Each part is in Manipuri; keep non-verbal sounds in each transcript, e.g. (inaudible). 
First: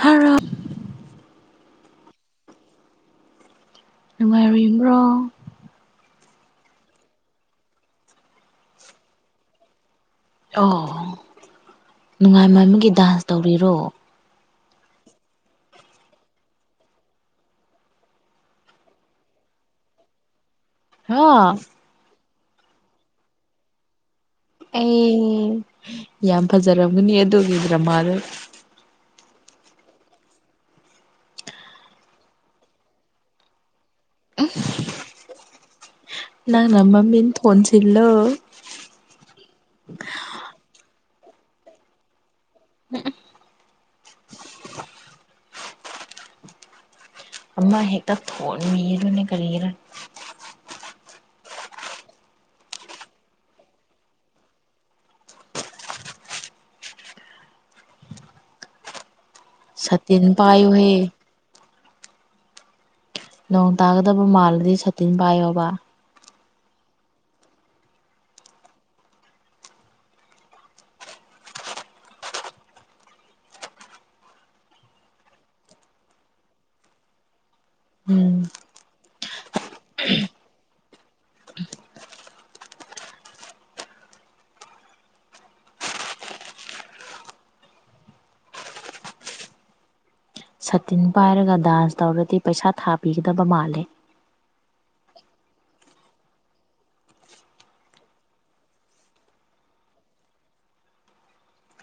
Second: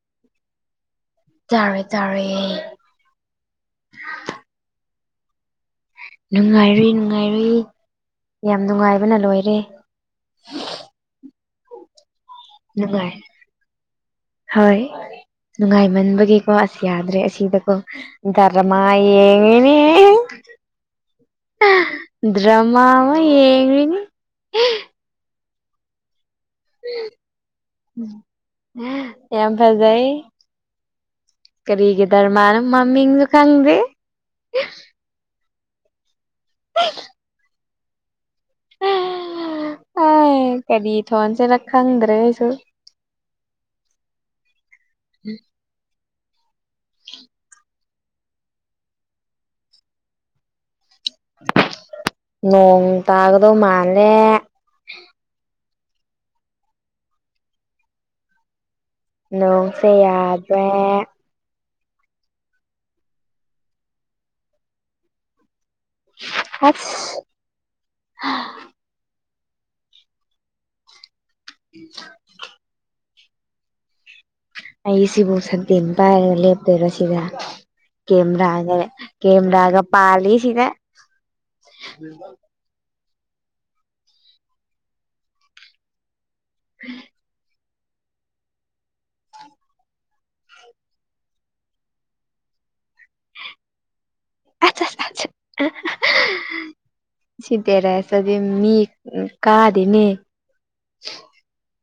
ꯐꯔꯛ ꯇꯥꯔꯦ ꯇꯥꯔꯦ ꯅꯨꯡꯉꯥꯏꯔꯔꯤꯕ꯭ꯔꯣ ꯅꯨꯡꯉꯥꯏꯔꯨꯏ ꯅꯨꯡꯉꯥꯏꯔꯨꯏ ꯌꯥꯝ ꯅꯨꯡꯉꯥꯏꯕꯅ ꯂꯣꯏꯔꯦ ꯑꯣ ꯅꯨꯡꯉꯥꯏꯃꯟꯕꯒꯤ ꯅꯨꯡꯉꯥꯏ ꯗꯥꯟꯁ ꯇꯧꯔꯤꯔꯣ ꯍꯣꯏ ꯅꯨꯡꯉꯥꯏꯃꯟꯕꯒꯤꯀꯣ ꯑꯁ ꯌꯥꯗ꯭ꯔꯦ ꯑꯁꯤꯗꯀꯣ ꯗꯔꯃꯥ ꯌꯦꯡꯉꯤꯅꯦ ꯍꯥꯥ ꯗ꯭ꯔꯃꯃ ꯌꯦꯡꯉꯤꯅꯤ ꯑꯩ ꯌꯥꯝ ꯐꯖꯔꯝꯒꯅꯤ ꯑꯗꯨꯒꯤ ꯗ꯭ꯔꯃꯥꯗꯣ ꯌꯥꯝ ꯐꯖꯩ ꯀꯔꯤꯒꯤ ꯙꯔꯃꯅꯣ ꯃꯃꯤꯡꯁꯨ ꯈꯪꯗꯦ ꯑ ꯅꯪꯅ ꯃꯃꯤꯡ ꯊꯣꯟꯁꯤꯜꯂꯣ ꯍ ꯀꯔꯤ ꯊꯣꯟꯁꯤꯅ ꯈꯪꯗ꯭ꯔꯦ ꯑꯩꯁꯨ ꯎꯝ (inaudible) ꯃ ꯍꯦꯛꯇ ꯊꯣꯟꯕꯤꯔꯅꯤ ꯀꯔꯤꯒꯤꯔꯥ ꯅꯣꯡ ꯇꯗꯧ ꯃꯥꯜꯂꯦ ꯅꯣꯡꯁꯦ ꯁꯥꯇꯤꯟ ꯌꯥꯗ꯭ꯔꯦ ꯄꯥꯏꯌꯨꯍꯦ ꯅꯣꯡ ꯇꯥꯒꯗꯕ ꯃꯥꯜꯂꯗꯤ ꯁꯇꯤꯟ ꯄꯥꯏꯌꯣꯕ ꯑꯁ ꯏ ꯑꯩ ꯁꯤꯕꯨ ꯁꯠꯇꯤꯟ ꯄꯥꯏꯔꯒ ꯂꯦꯞꯇꯣꯏꯔꯣ ꯁꯤꯗ ꯎꯝ ꯀꯦꯃꯦ꯭ꯔꯅꯦ ꯀꯦꯃ꯭ꯔꯒ ꯄꯂꯤꯁꯤꯗ (inaudible) ꯎ ꯇꯤꯟ ꯄꯥꯏꯔꯒ ꯗꯥꯟꯁ ꯇꯧꯔꯗꯤ ꯄꯩꯁꯥ ꯊꯥꯕꯤꯒꯗꯕ ꯃꯥꯜꯂꯦ ꯑꯠꯆꯥ ꯁꯤꯗꯔꯁꯗꯤ ꯃꯤ ꯀꯥꯗꯅꯦ (unintelligible)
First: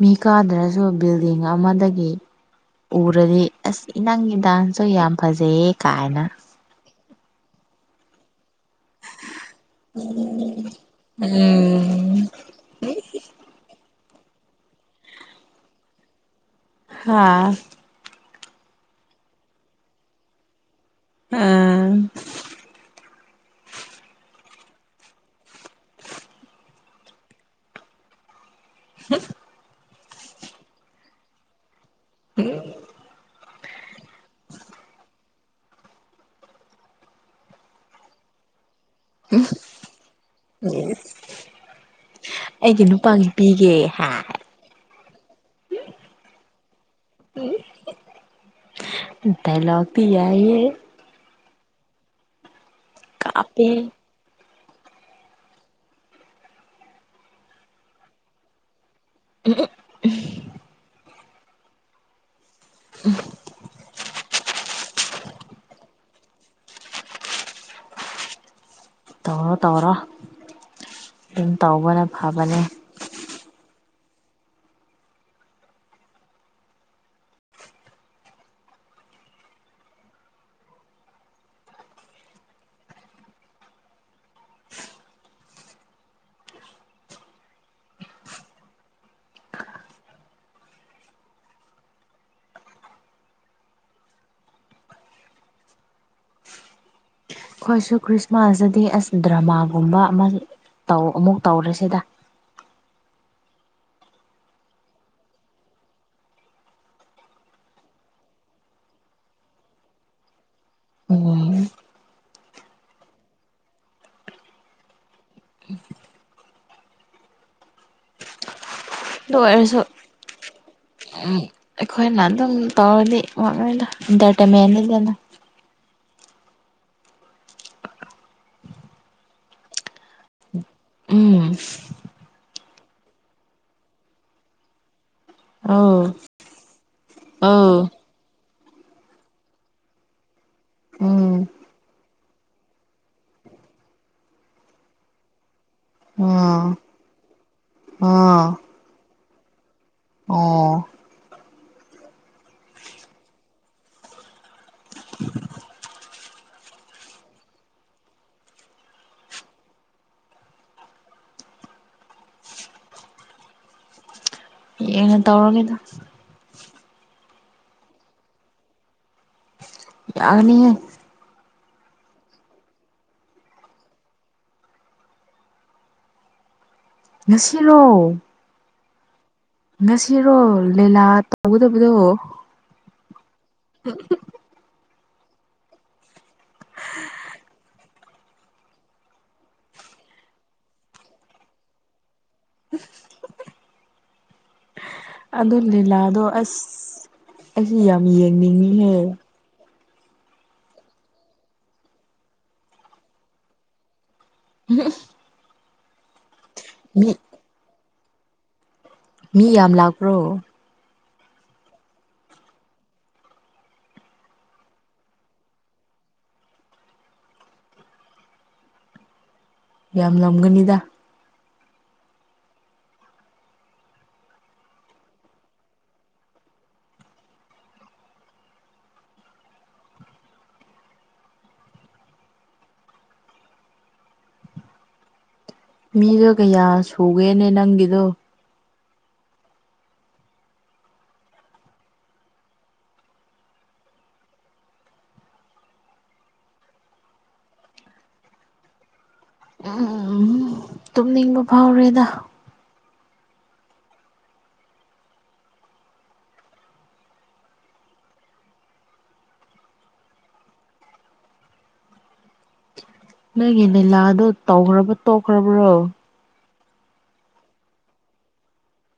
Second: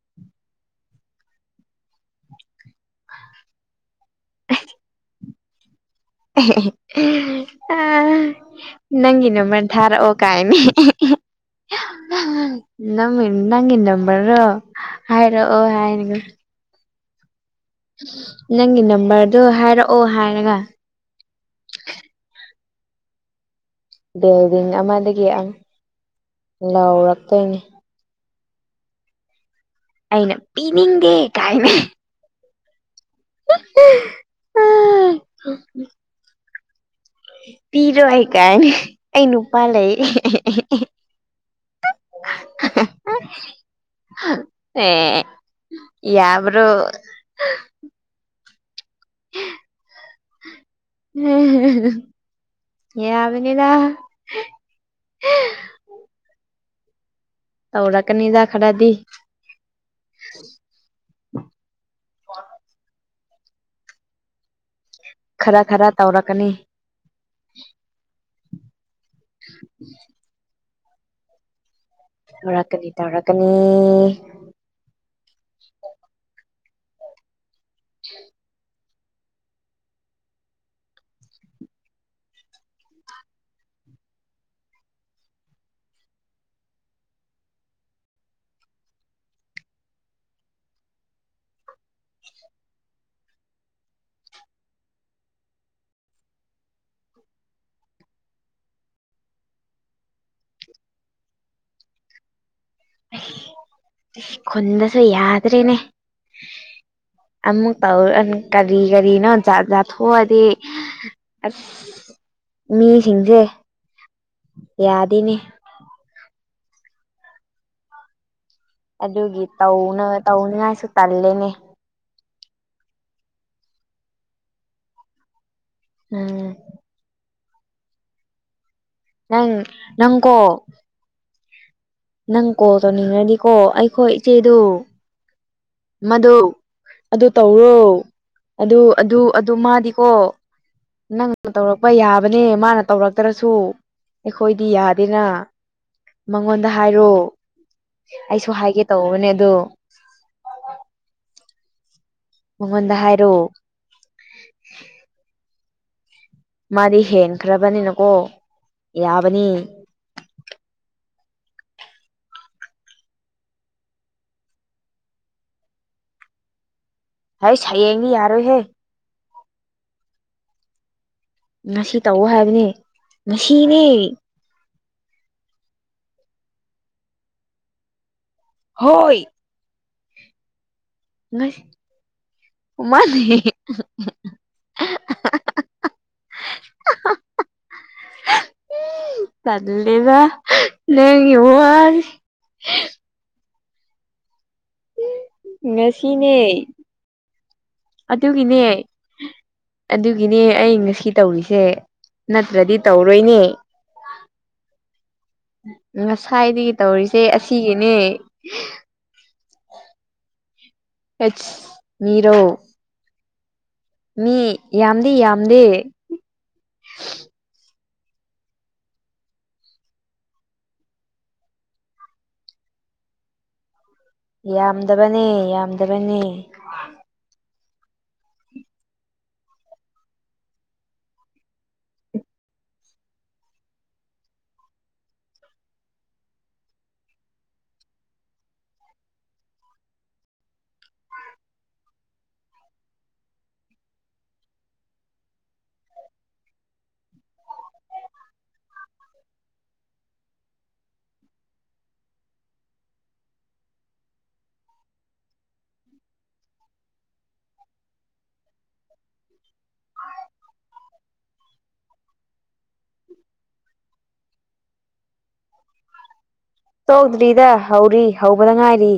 ꯃꯤ ꯀꯥꯗ꯭ꯔꯁꯨ ꯕꯤꯜꯗꯤꯡ ꯑꯃꯗꯒꯤ ꯎꯔꯗꯤ ꯑꯁ ꯅꯪꯒꯤ ꯗꯥꯟꯁꯇꯨ ꯌꯥꯝ ꯐꯖꯩꯌꯦ ꯀꯥꯏꯅ ꯑ ꯅꯪꯒꯤ ꯅꯝꯃꯔ ꯊꯔꯛ ꯑꯣ ꯀꯥꯏꯅꯤ ꯎꯝ ꯅꯪ ꯅꯪꯒꯤ ꯅꯝꯕꯔꯔꯣ ꯍꯥꯏꯔꯛꯑꯣ ꯍꯥꯏꯔꯒ ꯍꯥꯥ ꯅꯪꯒꯤ ꯅꯝꯕꯔꯗꯣ ꯍꯥꯏꯔꯛꯑꯣ ꯍꯥꯏꯔꯒ ꯑꯥ ꯕꯤꯜꯗꯤꯡ ꯑꯃꯗꯒꯤ ꯑꯩ ꯂꯥꯎꯔꯛꯇꯣꯏꯅꯤ (unintelligible) ꯑꯩꯅ ꯄꯤꯅꯤꯗꯦ ꯀꯥꯏꯅ ꯎꯝ (unintelligible) ꯄꯤꯔꯣꯏ ꯀꯥꯏꯅ ꯑꯩ ꯅꯨꯄꯥ ꯂꯩ ꯑꯩꯒꯤ ꯅꯨꯄꯥꯒꯤ ꯄꯤꯒꯦ ꯑꯦ ꯌꯥꯕ꯭ꯔꯣ ꯗꯏꯂꯣꯛꯇꯤ ꯌꯥꯏꯌꯦ ꯀꯥꯞꯄꯦ ꯌꯥꯕꯅꯤꯗ (unintelligible) ꯇꯧꯔꯛꯀꯅꯤꯗ ꯈꯔꯗꯤ (unintelligible) (unintelligible) (unintelligible) ꯈꯔ ꯈꯔ ꯇꯧꯔꯛꯀꯅꯤ ꯇꯧꯔꯣ ꯇꯧꯔꯣ (unintelligible) ꯇꯧꯕꯅ ꯐꯕꯅꯦ ꯇꯧꯔꯛꯀꯅꯤ ꯇꯧꯔꯛꯀꯅꯤ (unintelligible) ꯑꯈꯣꯏꯁꯨ ꯈ꯭ꯔꯤꯁꯃꯥꯁꯇꯗꯤ ꯑꯁ ꯗ꯭ꯔꯃꯥꯒꯨꯝꯕ ꯑꯃ ꯇꯧ ꯑꯃꯨꯛ ꯇꯧꯔꯁꯤꯗ ꯈꯨꯟꯗꯁꯨ ꯌꯥꯗ꯭ꯔꯦꯅꯦ (unintelligible) ꯑꯃꯨꯛ ꯇꯧ ꯀꯔꯤ ꯀꯔꯤꯅꯣ ꯖꯥꯠ ꯖꯥꯠ ꯊꯣꯛꯑꯗꯤ ꯎꯝ ꯑꯁ ꯃꯤꯁꯤꯡꯁꯦ ꯌꯥꯗꯦꯅꯦ ꯑꯗꯨ ꯑꯗꯨꯒꯤ ꯑꯣꯏꯔꯁꯨ ꯇꯧꯅ ꯇꯧꯅꯤꯡꯉꯥꯏꯁꯨ ꯎꯝ ꯇꯜꯂꯦꯅꯦ ꯑꯩꯈꯣꯏꯅ ꯑꯗꯨꯝ ꯇꯧꯔꯗꯤ (unintelligible) ꯏꯟꯇꯔꯇꯦꯟꯃꯦꯟꯅꯤꯗꯅ ꯎꯝ ꯅꯪ ꯅꯪꯀꯣ ꯎꯝ ꯅꯪ ꯀꯣꯜ ꯇꯧꯅꯤꯡꯔꯗꯤꯀꯣ ꯑꯩꯈꯣꯏ ꯏꯆꯦꯗꯣ ꯑꯧ ꯃꯗꯨ ꯑꯗꯨ ꯑꯧ ꯇꯧꯔꯣ ꯑꯗꯨ ꯑꯗꯨ ꯑꯗꯨ ꯃꯥꯗꯤꯀꯣ ꯅꯪ ꯎꯝ ꯇꯧꯔꯛꯄ ꯌꯥꯕꯅꯦ ꯃꯥꯅ ꯇꯧꯔꯛꯇ꯭ꯔꯁꯨ ꯑꯩꯈꯣꯏꯗꯤ ꯌꯥꯗꯦꯅ ꯑꯥ ꯃꯉꯣꯟꯗ ꯍꯥꯏꯔꯣ ꯑꯥ ꯑꯩꯁꯨ ꯍꯥꯏꯒꯦ ꯇꯧꯕꯅꯦ ꯑꯗꯣ ꯑꯣ ꯃꯉꯣꯟꯗ ꯍꯥꯏꯔꯣ ꯃꯥꯗꯤ ꯍꯦꯟꯈ꯭ꯔꯕꯅꯤꯅꯀꯣ ꯌꯥꯕꯅꯤ ꯀꯩꯅꯣ ꯇꯧꯔꯒꯦꯗ ꯍꯩꯁ ꯍꯌꯦꯡꯗꯤ ꯌꯥꯔꯣꯏꯍꯦ ꯌꯥꯅꯤꯍꯦ ꯉꯁꯤ ꯇꯧꯑꯣ ꯍꯥꯏꯕꯅꯦ ꯉꯁꯤꯅꯦ ꯉꯁꯤꯔꯣ ꯍꯣꯏ ꯉꯁꯤꯔꯣ ꯂꯤꯂꯥ ꯉꯁꯤ ꯇꯧꯒꯗꯕꯗꯣ (unintelligible) (inaudible) ꯇꯜꯂꯦꯗ ꯅꯥꯪꯒꯤ ꯋꯥꯁꯦ ꯍ ꯑꯗꯣ ꯂꯤꯂꯥꯗꯣ ꯉꯁꯤꯅꯦ ꯑꯦꯁꯨ ꯌꯥꯝ ꯑꯗꯨꯒꯤꯅꯦ ꯌꯦꯡꯅꯤꯡꯉꯦꯍꯦ ꯑꯗꯨꯒꯤꯅꯦ ꯑꯩ ꯉꯁꯤ ꯇꯧꯔꯤꯁꯦ ꯅꯠꯇ꯭ꯔꯗꯤ ꯇꯧꯔꯣꯏꯅꯦ ꯎꯝ ꯉꯁꯥꯏꯗꯒꯤ ꯇꯧꯔꯤꯁꯦ ꯑꯁꯤꯒꯤꯅꯦ ꯃꯤ ꯌꯥꯝ ꯂꯥꯛꯄ꯭ꯔꯣ ꯍꯠ ꯃꯤꯔꯣ ꯃꯤ ꯌꯥꯝꯗꯤ ꯌꯥꯝꯗꯦ ꯌꯥꯝ ꯂꯝꯝꯒꯅꯤꯗ ꯌꯥꯝꯗꯕꯅꯤ ꯌꯥꯝꯗꯕꯅꯤ ꯃꯤꯗꯣ ꯀꯌꯥ ꯁꯨꯒꯦꯅꯦ ꯅꯪꯒꯤꯗꯣ ꯎꯝ ꯇꯨꯝꯅꯤꯡꯕ ꯐꯥꯎꯔꯦꯗ ꯅꯪꯒꯤ ꯂꯤꯅꯤꯂꯥꯗꯣ ꯇꯧꯈ꯭ꯔꯕ ꯇꯣꯛꯈ꯭ꯔꯕ꯭ꯔꯣ ꯇꯣꯛꯗ꯭ꯔꯤꯗ ꯍꯧꯔꯤ ꯍꯧꯕꯗ ꯉꯥꯏꯔꯤ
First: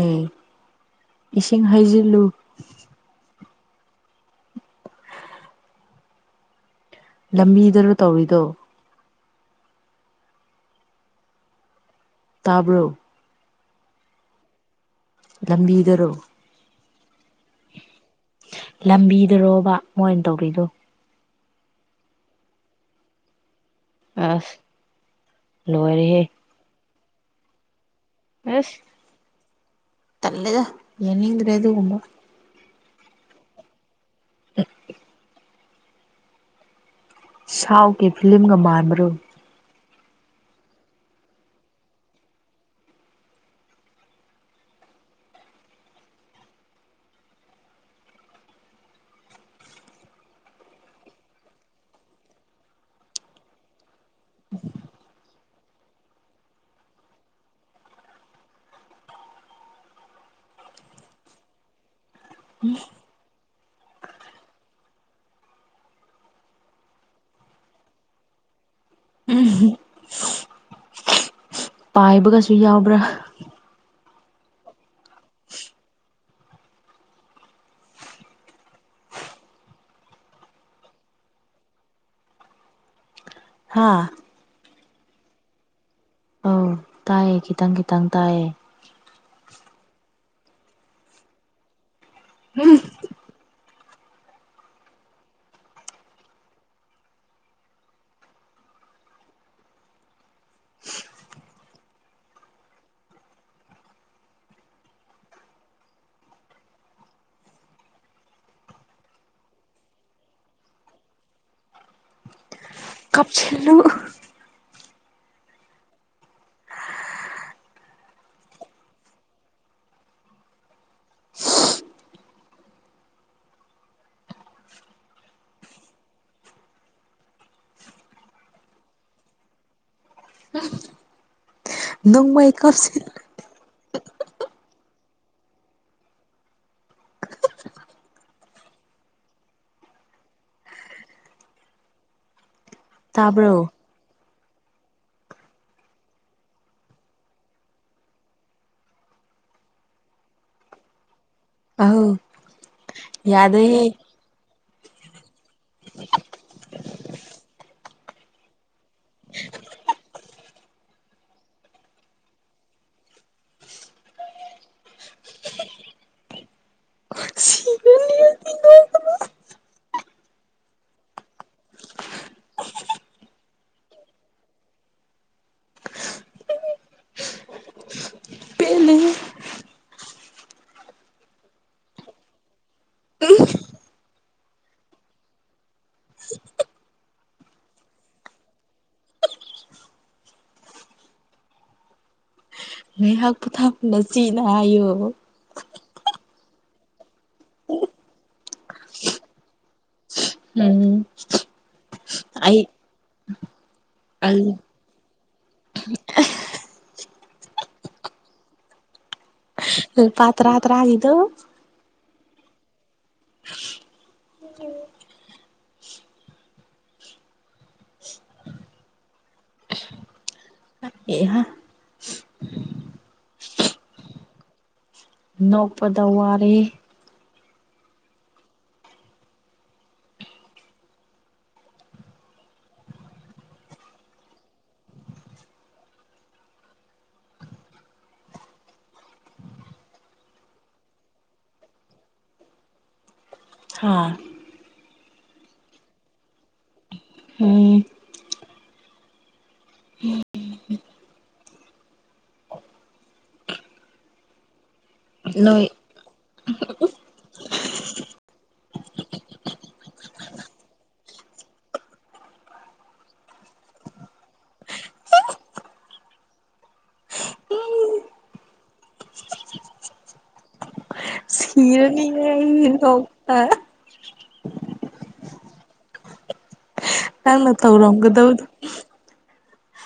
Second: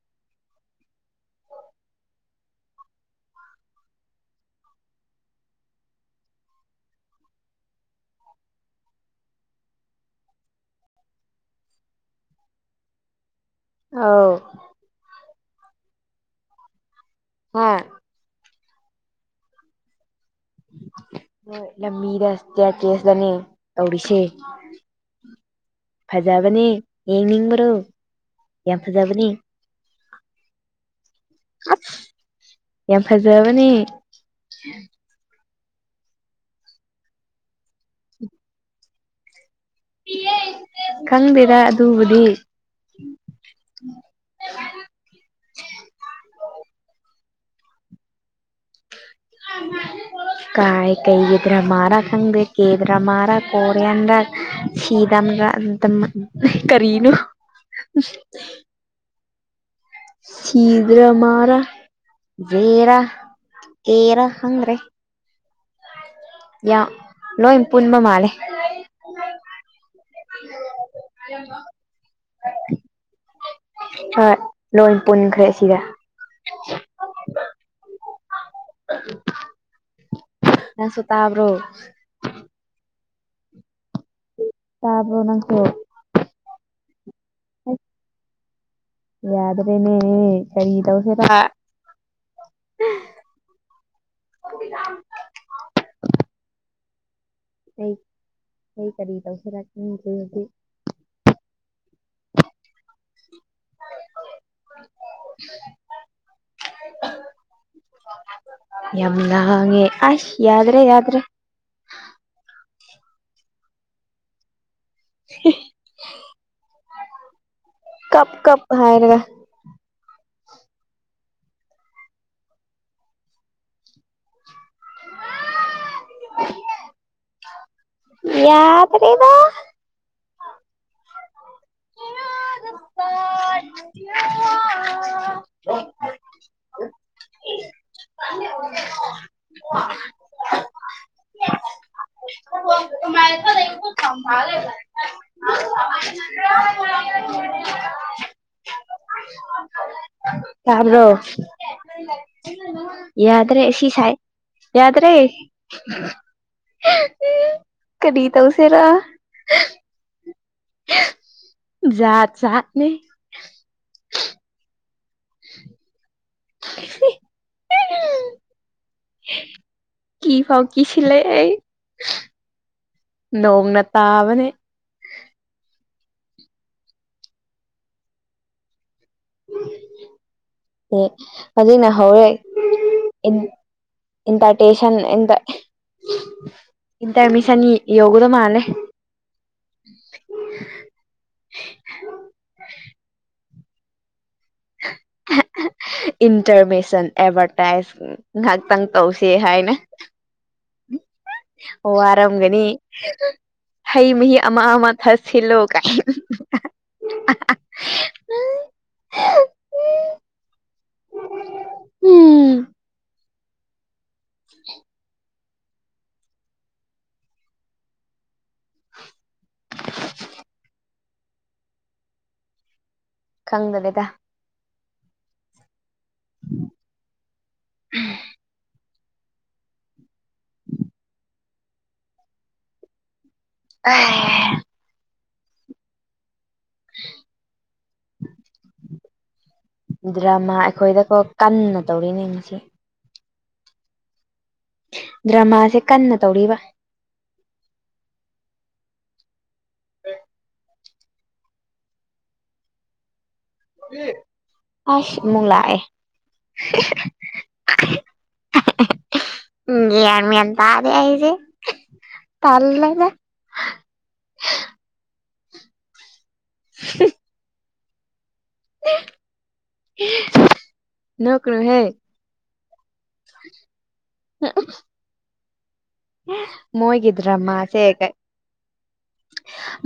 ꯑꯦ ꯏꯁꯤꯡ ꯍꯩꯖꯤꯜꯂꯨ ꯂꯝꯕꯤꯗꯁꯨ ꯇꯧꯔꯤꯗꯣ ꯇꯥꯕ꯭ꯔꯣ ꯑꯥꯎ ꯂꯝꯕꯤꯗꯔꯣ ꯍꯣꯏ ꯂꯝꯕꯤꯗꯔꯣꯕ ꯃꯣꯏꯅ ꯇꯧꯕꯔꯤꯗꯨꯣ ꯂꯝꯃꯤꯗ ꯑꯁꯌꯥ ꯀꯦꯁꯗꯅꯤ ꯇꯧꯔꯤꯁꯦ ꯑꯁ ꯂꯣꯏꯔꯦꯍꯦ ꯐꯖꯕꯅꯦ ꯌꯦꯡꯅꯤꯡꯕ꯭ꯔꯣ ꯌꯥꯝ ꯑꯦꯁ ꯐꯖꯕꯅꯤ ꯇꯜꯦꯗ ꯌꯦꯗ꯭ꯔ ꯑꯗꯨ ꯀꯕ ꯌꯥꯝ ꯐꯖꯕꯅꯦ ꯁꯎ ꯀ ꯐꯤꯂꯝꯒ ꯃꯥꯥꯟꯔꯣ ꯈꯪꯗꯦꯔ ꯑꯗꯨꯕꯨꯗꯤ (inaudible) ꯀꯥꯏ ꯀꯩꯒꯤꯗ꯭ꯔꯥ ꯃꯥꯔꯥ ꯈꯪꯗꯦ ꯀꯦꯗ꯭ꯔꯥ ꯃꯥꯔꯥ ꯀꯣꯔꯤꯌꯥꯟ ꯔ ꯁꯤꯤꯗꯥꯝ ꯔꯝ ꯀꯔꯤꯅꯨ ꯁꯤꯤꯗ꯭ꯔ ꯃꯥꯔ ꯔꯦꯔ ꯑꯦꯔ ꯍꯪ꯭ꯔꯦ ꯌꯥ ꯂꯣꯏ ꯄꯨꯟꯕ ꯃꯥꯜꯂꯦ ꯀꯔꯝꯕ ꯄꯥꯏꯕꯒꯁꯨ ꯌꯥꯎꯕ꯭ꯔꯥ ꯍꯣꯏ ꯂꯣꯏ ꯄꯨꯟꯈ꯭ꯔꯦ ꯑꯁꯤꯗ ꯑꯁ ꯇꯕ꯭ꯔꯣ ꯍꯥꯥ ꯇꯄ ꯑꯣꯅ ꯍ ꯇꯥꯏꯑꯦ ꯈꯤꯇꯪ ꯈꯤꯇꯪ ꯇꯥꯏꯌꯦꯦ ꯅꯦꯅꯦ ꯈꯔꯤꯗꯦꯔ (inaudible) ꯎꯝ (inaudible) ꯑꯩ ꯑꯩ ꯀꯔꯤ ꯇꯧꯁꯤꯔꯛꯅꯤ (inaudible) (inaudible) ꯌꯗꯉꯦ ꯑꯁ ꯌꯥꯗ꯭ꯔꯦ ꯌꯥꯗ꯭ꯔꯦ ꯀꯥꯞꯁꯤꯜꯂꯨ (inaudible) ꯀꯞ ꯀꯞ ꯍꯥꯏꯔꯔꯒ (inaudible) ꯌꯥꯗ꯭ꯔꯦꯅ ꯅꯪ ꯃꯥꯏ ꯀꯞꯁꯤ (inaudible) (inaudible) ꯇꯥꯕ꯭ꯔꯣ ꯃꯥꯔꯦ ꯇ ꯑꯃ꯭ꯔꯣ ꯑꯧ ꯌꯥꯗ꯭ꯔꯦ ꯌꯥꯗꯦꯍꯦ ꯁꯤꯤꯁꯥꯏ ꯌꯥꯗ꯭ꯔꯦ ꯀꯔꯤ ꯇ ꯎꯁꯦꯔꯥ ꯠ ꯁꯥꯠꯅꯦ ꯁꯤꯔꯅꯤ ꯑꯩ ꯀ ꯐꯥꯎꯀꯤ ꯁꯤꯦ ꯑꯩ ꯂꯣꯡꯅ ꯇꯥꯕꯅꯦ (inaudible) ꯑꯦ ꯑꯗꯨꯅ ꯍꯧꯋꯦ ꯏꯟ ꯏꯟꯇ ꯇꯦꯁꯟ ꯏ ꯏꯇꯔꯃꯤꯁꯅꯤ ꯌꯒꯗ ꯃꯥꯂꯦ (inaudible) ꯉꯥꯏꯍꯥꯛ ꯄꯣꯊꯥꯄꯅ ꯁꯤꯤꯅ ꯍꯥꯏꯌꯣꯕ ꯏꯟꯇꯔꯃꯦꯁꯟ ꯑꯦꯗꯚꯔꯇꯥꯏꯁ ꯉꯍꯥꯛꯇꯪ ꯇꯧꯁ ꯍꯥꯏꯅ ꯎꯝ ꯑꯣ ꯑꯩ ꯋꯥꯔꯝꯒꯅꯤ ꯍꯩ ꯃꯍꯤ ꯑꯩ ꯑꯃ ꯑꯃ ꯊꯁꯤ ꯁꯤꯂ ꯀꯥꯏ ꯑꯜ ꯄꯇ ꯑꯇ ꯍꯥꯏꯒꯗꯨ ꯎꯝ (unintelligible) (unintelligible) ꯑꯦꯍ ꯈꯪꯗꯕꯦꯗ ꯅꯣꯛꯄꯗ ꯋꯥꯔꯤꯔꯦ ꯎꯝ ꯑ (inaudible) ꯗ꯭ꯔꯃꯥ ꯑꯩꯈꯣꯏꯗꯀꯣ ꯀꯟꯅ ꯇꯧꯔꯤꯅꯦ ꯉꯁꯤ ꯍꯥꯥ ꯗ꯭ꯔꯃꯥꯁꯦ ꯀꯟꯅ ꯇꯧꯔꯤꯕ ꯎꯝ ꯍ ꯎ ꯑꯁ ꯃ ꯅꯣꯏ ꯂꯑ (inaudible) ꯑꯔꯃꯤꯟ ꯇꯥꯔꯦ ꯍꯥꯏꯏꯁꯦ ꯇꯜꯒ (inaudible) (inaudible) (inaudible) ꯍꯤꯔ ꯍꯔꯔꯇ ꯑ ꯅꯪꯅ ꯃꯒꯗ꯭ꯔꯃꯁꯦꯒ ꯇꯧꯔꯝꯒꯗꯕꯗꯣ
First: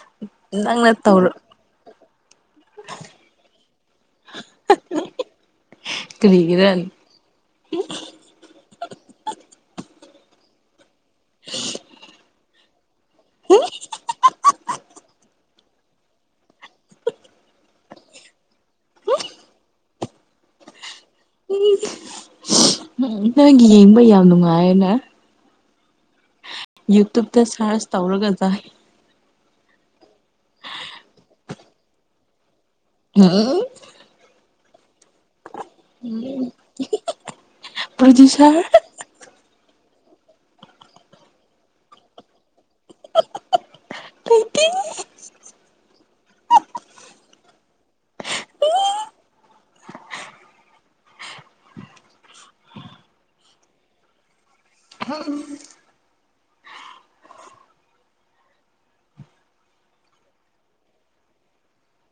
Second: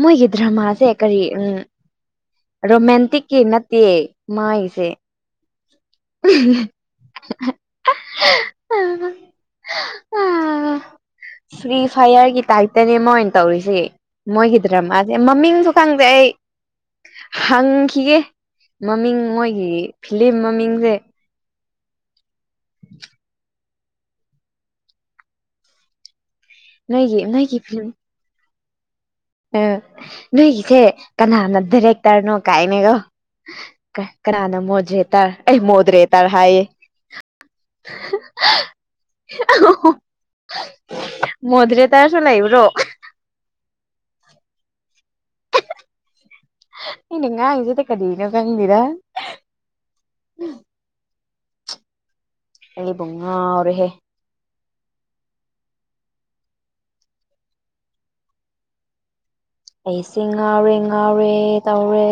ꯃꯣꯏꯒꯤ ꯗꯔꯃꯥꯁꯦ ꯅꯪꯅ ꯀꯔꯤ ꯇꯧꯔ ꯎꯝ ꯔꯣꯃꯦꯟꯇꯤꯛꯀꯤ ꯅꯠꯇꯦ ꯃꯥꯏꯁꯦ ꯀꯒꯗꯅꯤ ꯐ꯭ꯔꯤ ꯐꯌꯔꯒꯤ ꯇꯥꯏꯞꯇꯅꯦ ꯃ ꯑꯣꯏꯅ ꯇꯧꯔꯤꯁꯤ ꯃꯣꯏꯒꯤ ꯗ꯭ꯔꯃꯥꯁꯦ ꯃꯃꯤꯡꯁꯨ ꯈꯪꯗꯦ ꯍ (unintelligible) (inaudible) ꯍꯪꯈꯤꯒꯦ ꯃꯃꯤꯡ ꯃꯣꯏꯒꯤ ꯐꯤꯂꯤꯝ ꯃꯃꯤꯡꯁꯦ ꯅꯪꯒꯤ ꯌꯦꯡꯕ ꯌꯥꯝ ꯅꯨꯡꯉꯥꯏꯌꯦꯅꯦ ꯅꯣꯏꯒꯤ ꯌꯨꯇꯨꯨꯞꯇ ꯁꯔꯁ ꯇꯧꯔꯒ ꯠ ꯑ ꯅꯣꯏꯒꯤꯁꯦ ꯀꯅꯥꯅꯊꯔꯦꯛꯇꯔꯅꯣ ꯀꯥꯏꯅꯦꯒꯣ ꯎꯝ ꯀꯅꯥꯅ ꯃꯣꯗ꯭ꯔꯦꯇꯥꯔ ꯑꯩ ꯃꯣꯗ꯭ꯔꯦꯇꯥꯔ ꯍꯥꯏꯌꯦ ꯑꯍ ꯄ꯭ꯔꯣꯗ꯭ꯌꯨꯁꯔ ꯑ ꯍꯤ ꯑꯣ ꯃꯣꯗ꯭ꯔꯦꯇꯔꯁꯨ ꯂꯩꯕ꯭ꯔꯣ ꯏꯟꯅ ꯉꯉꯖꯗ ꯀꯗꯤꯅ ꯀꯗꯤꯔꯥ (inaudible) ꯑꯕꯨꯡꯉꯔ ꯍꯦ ꯑꯩꯁꯤ ꯉꯥꯎꯔꯦ ꯉꯥꯎꯔꯦ ꯇꯧꯔꯦ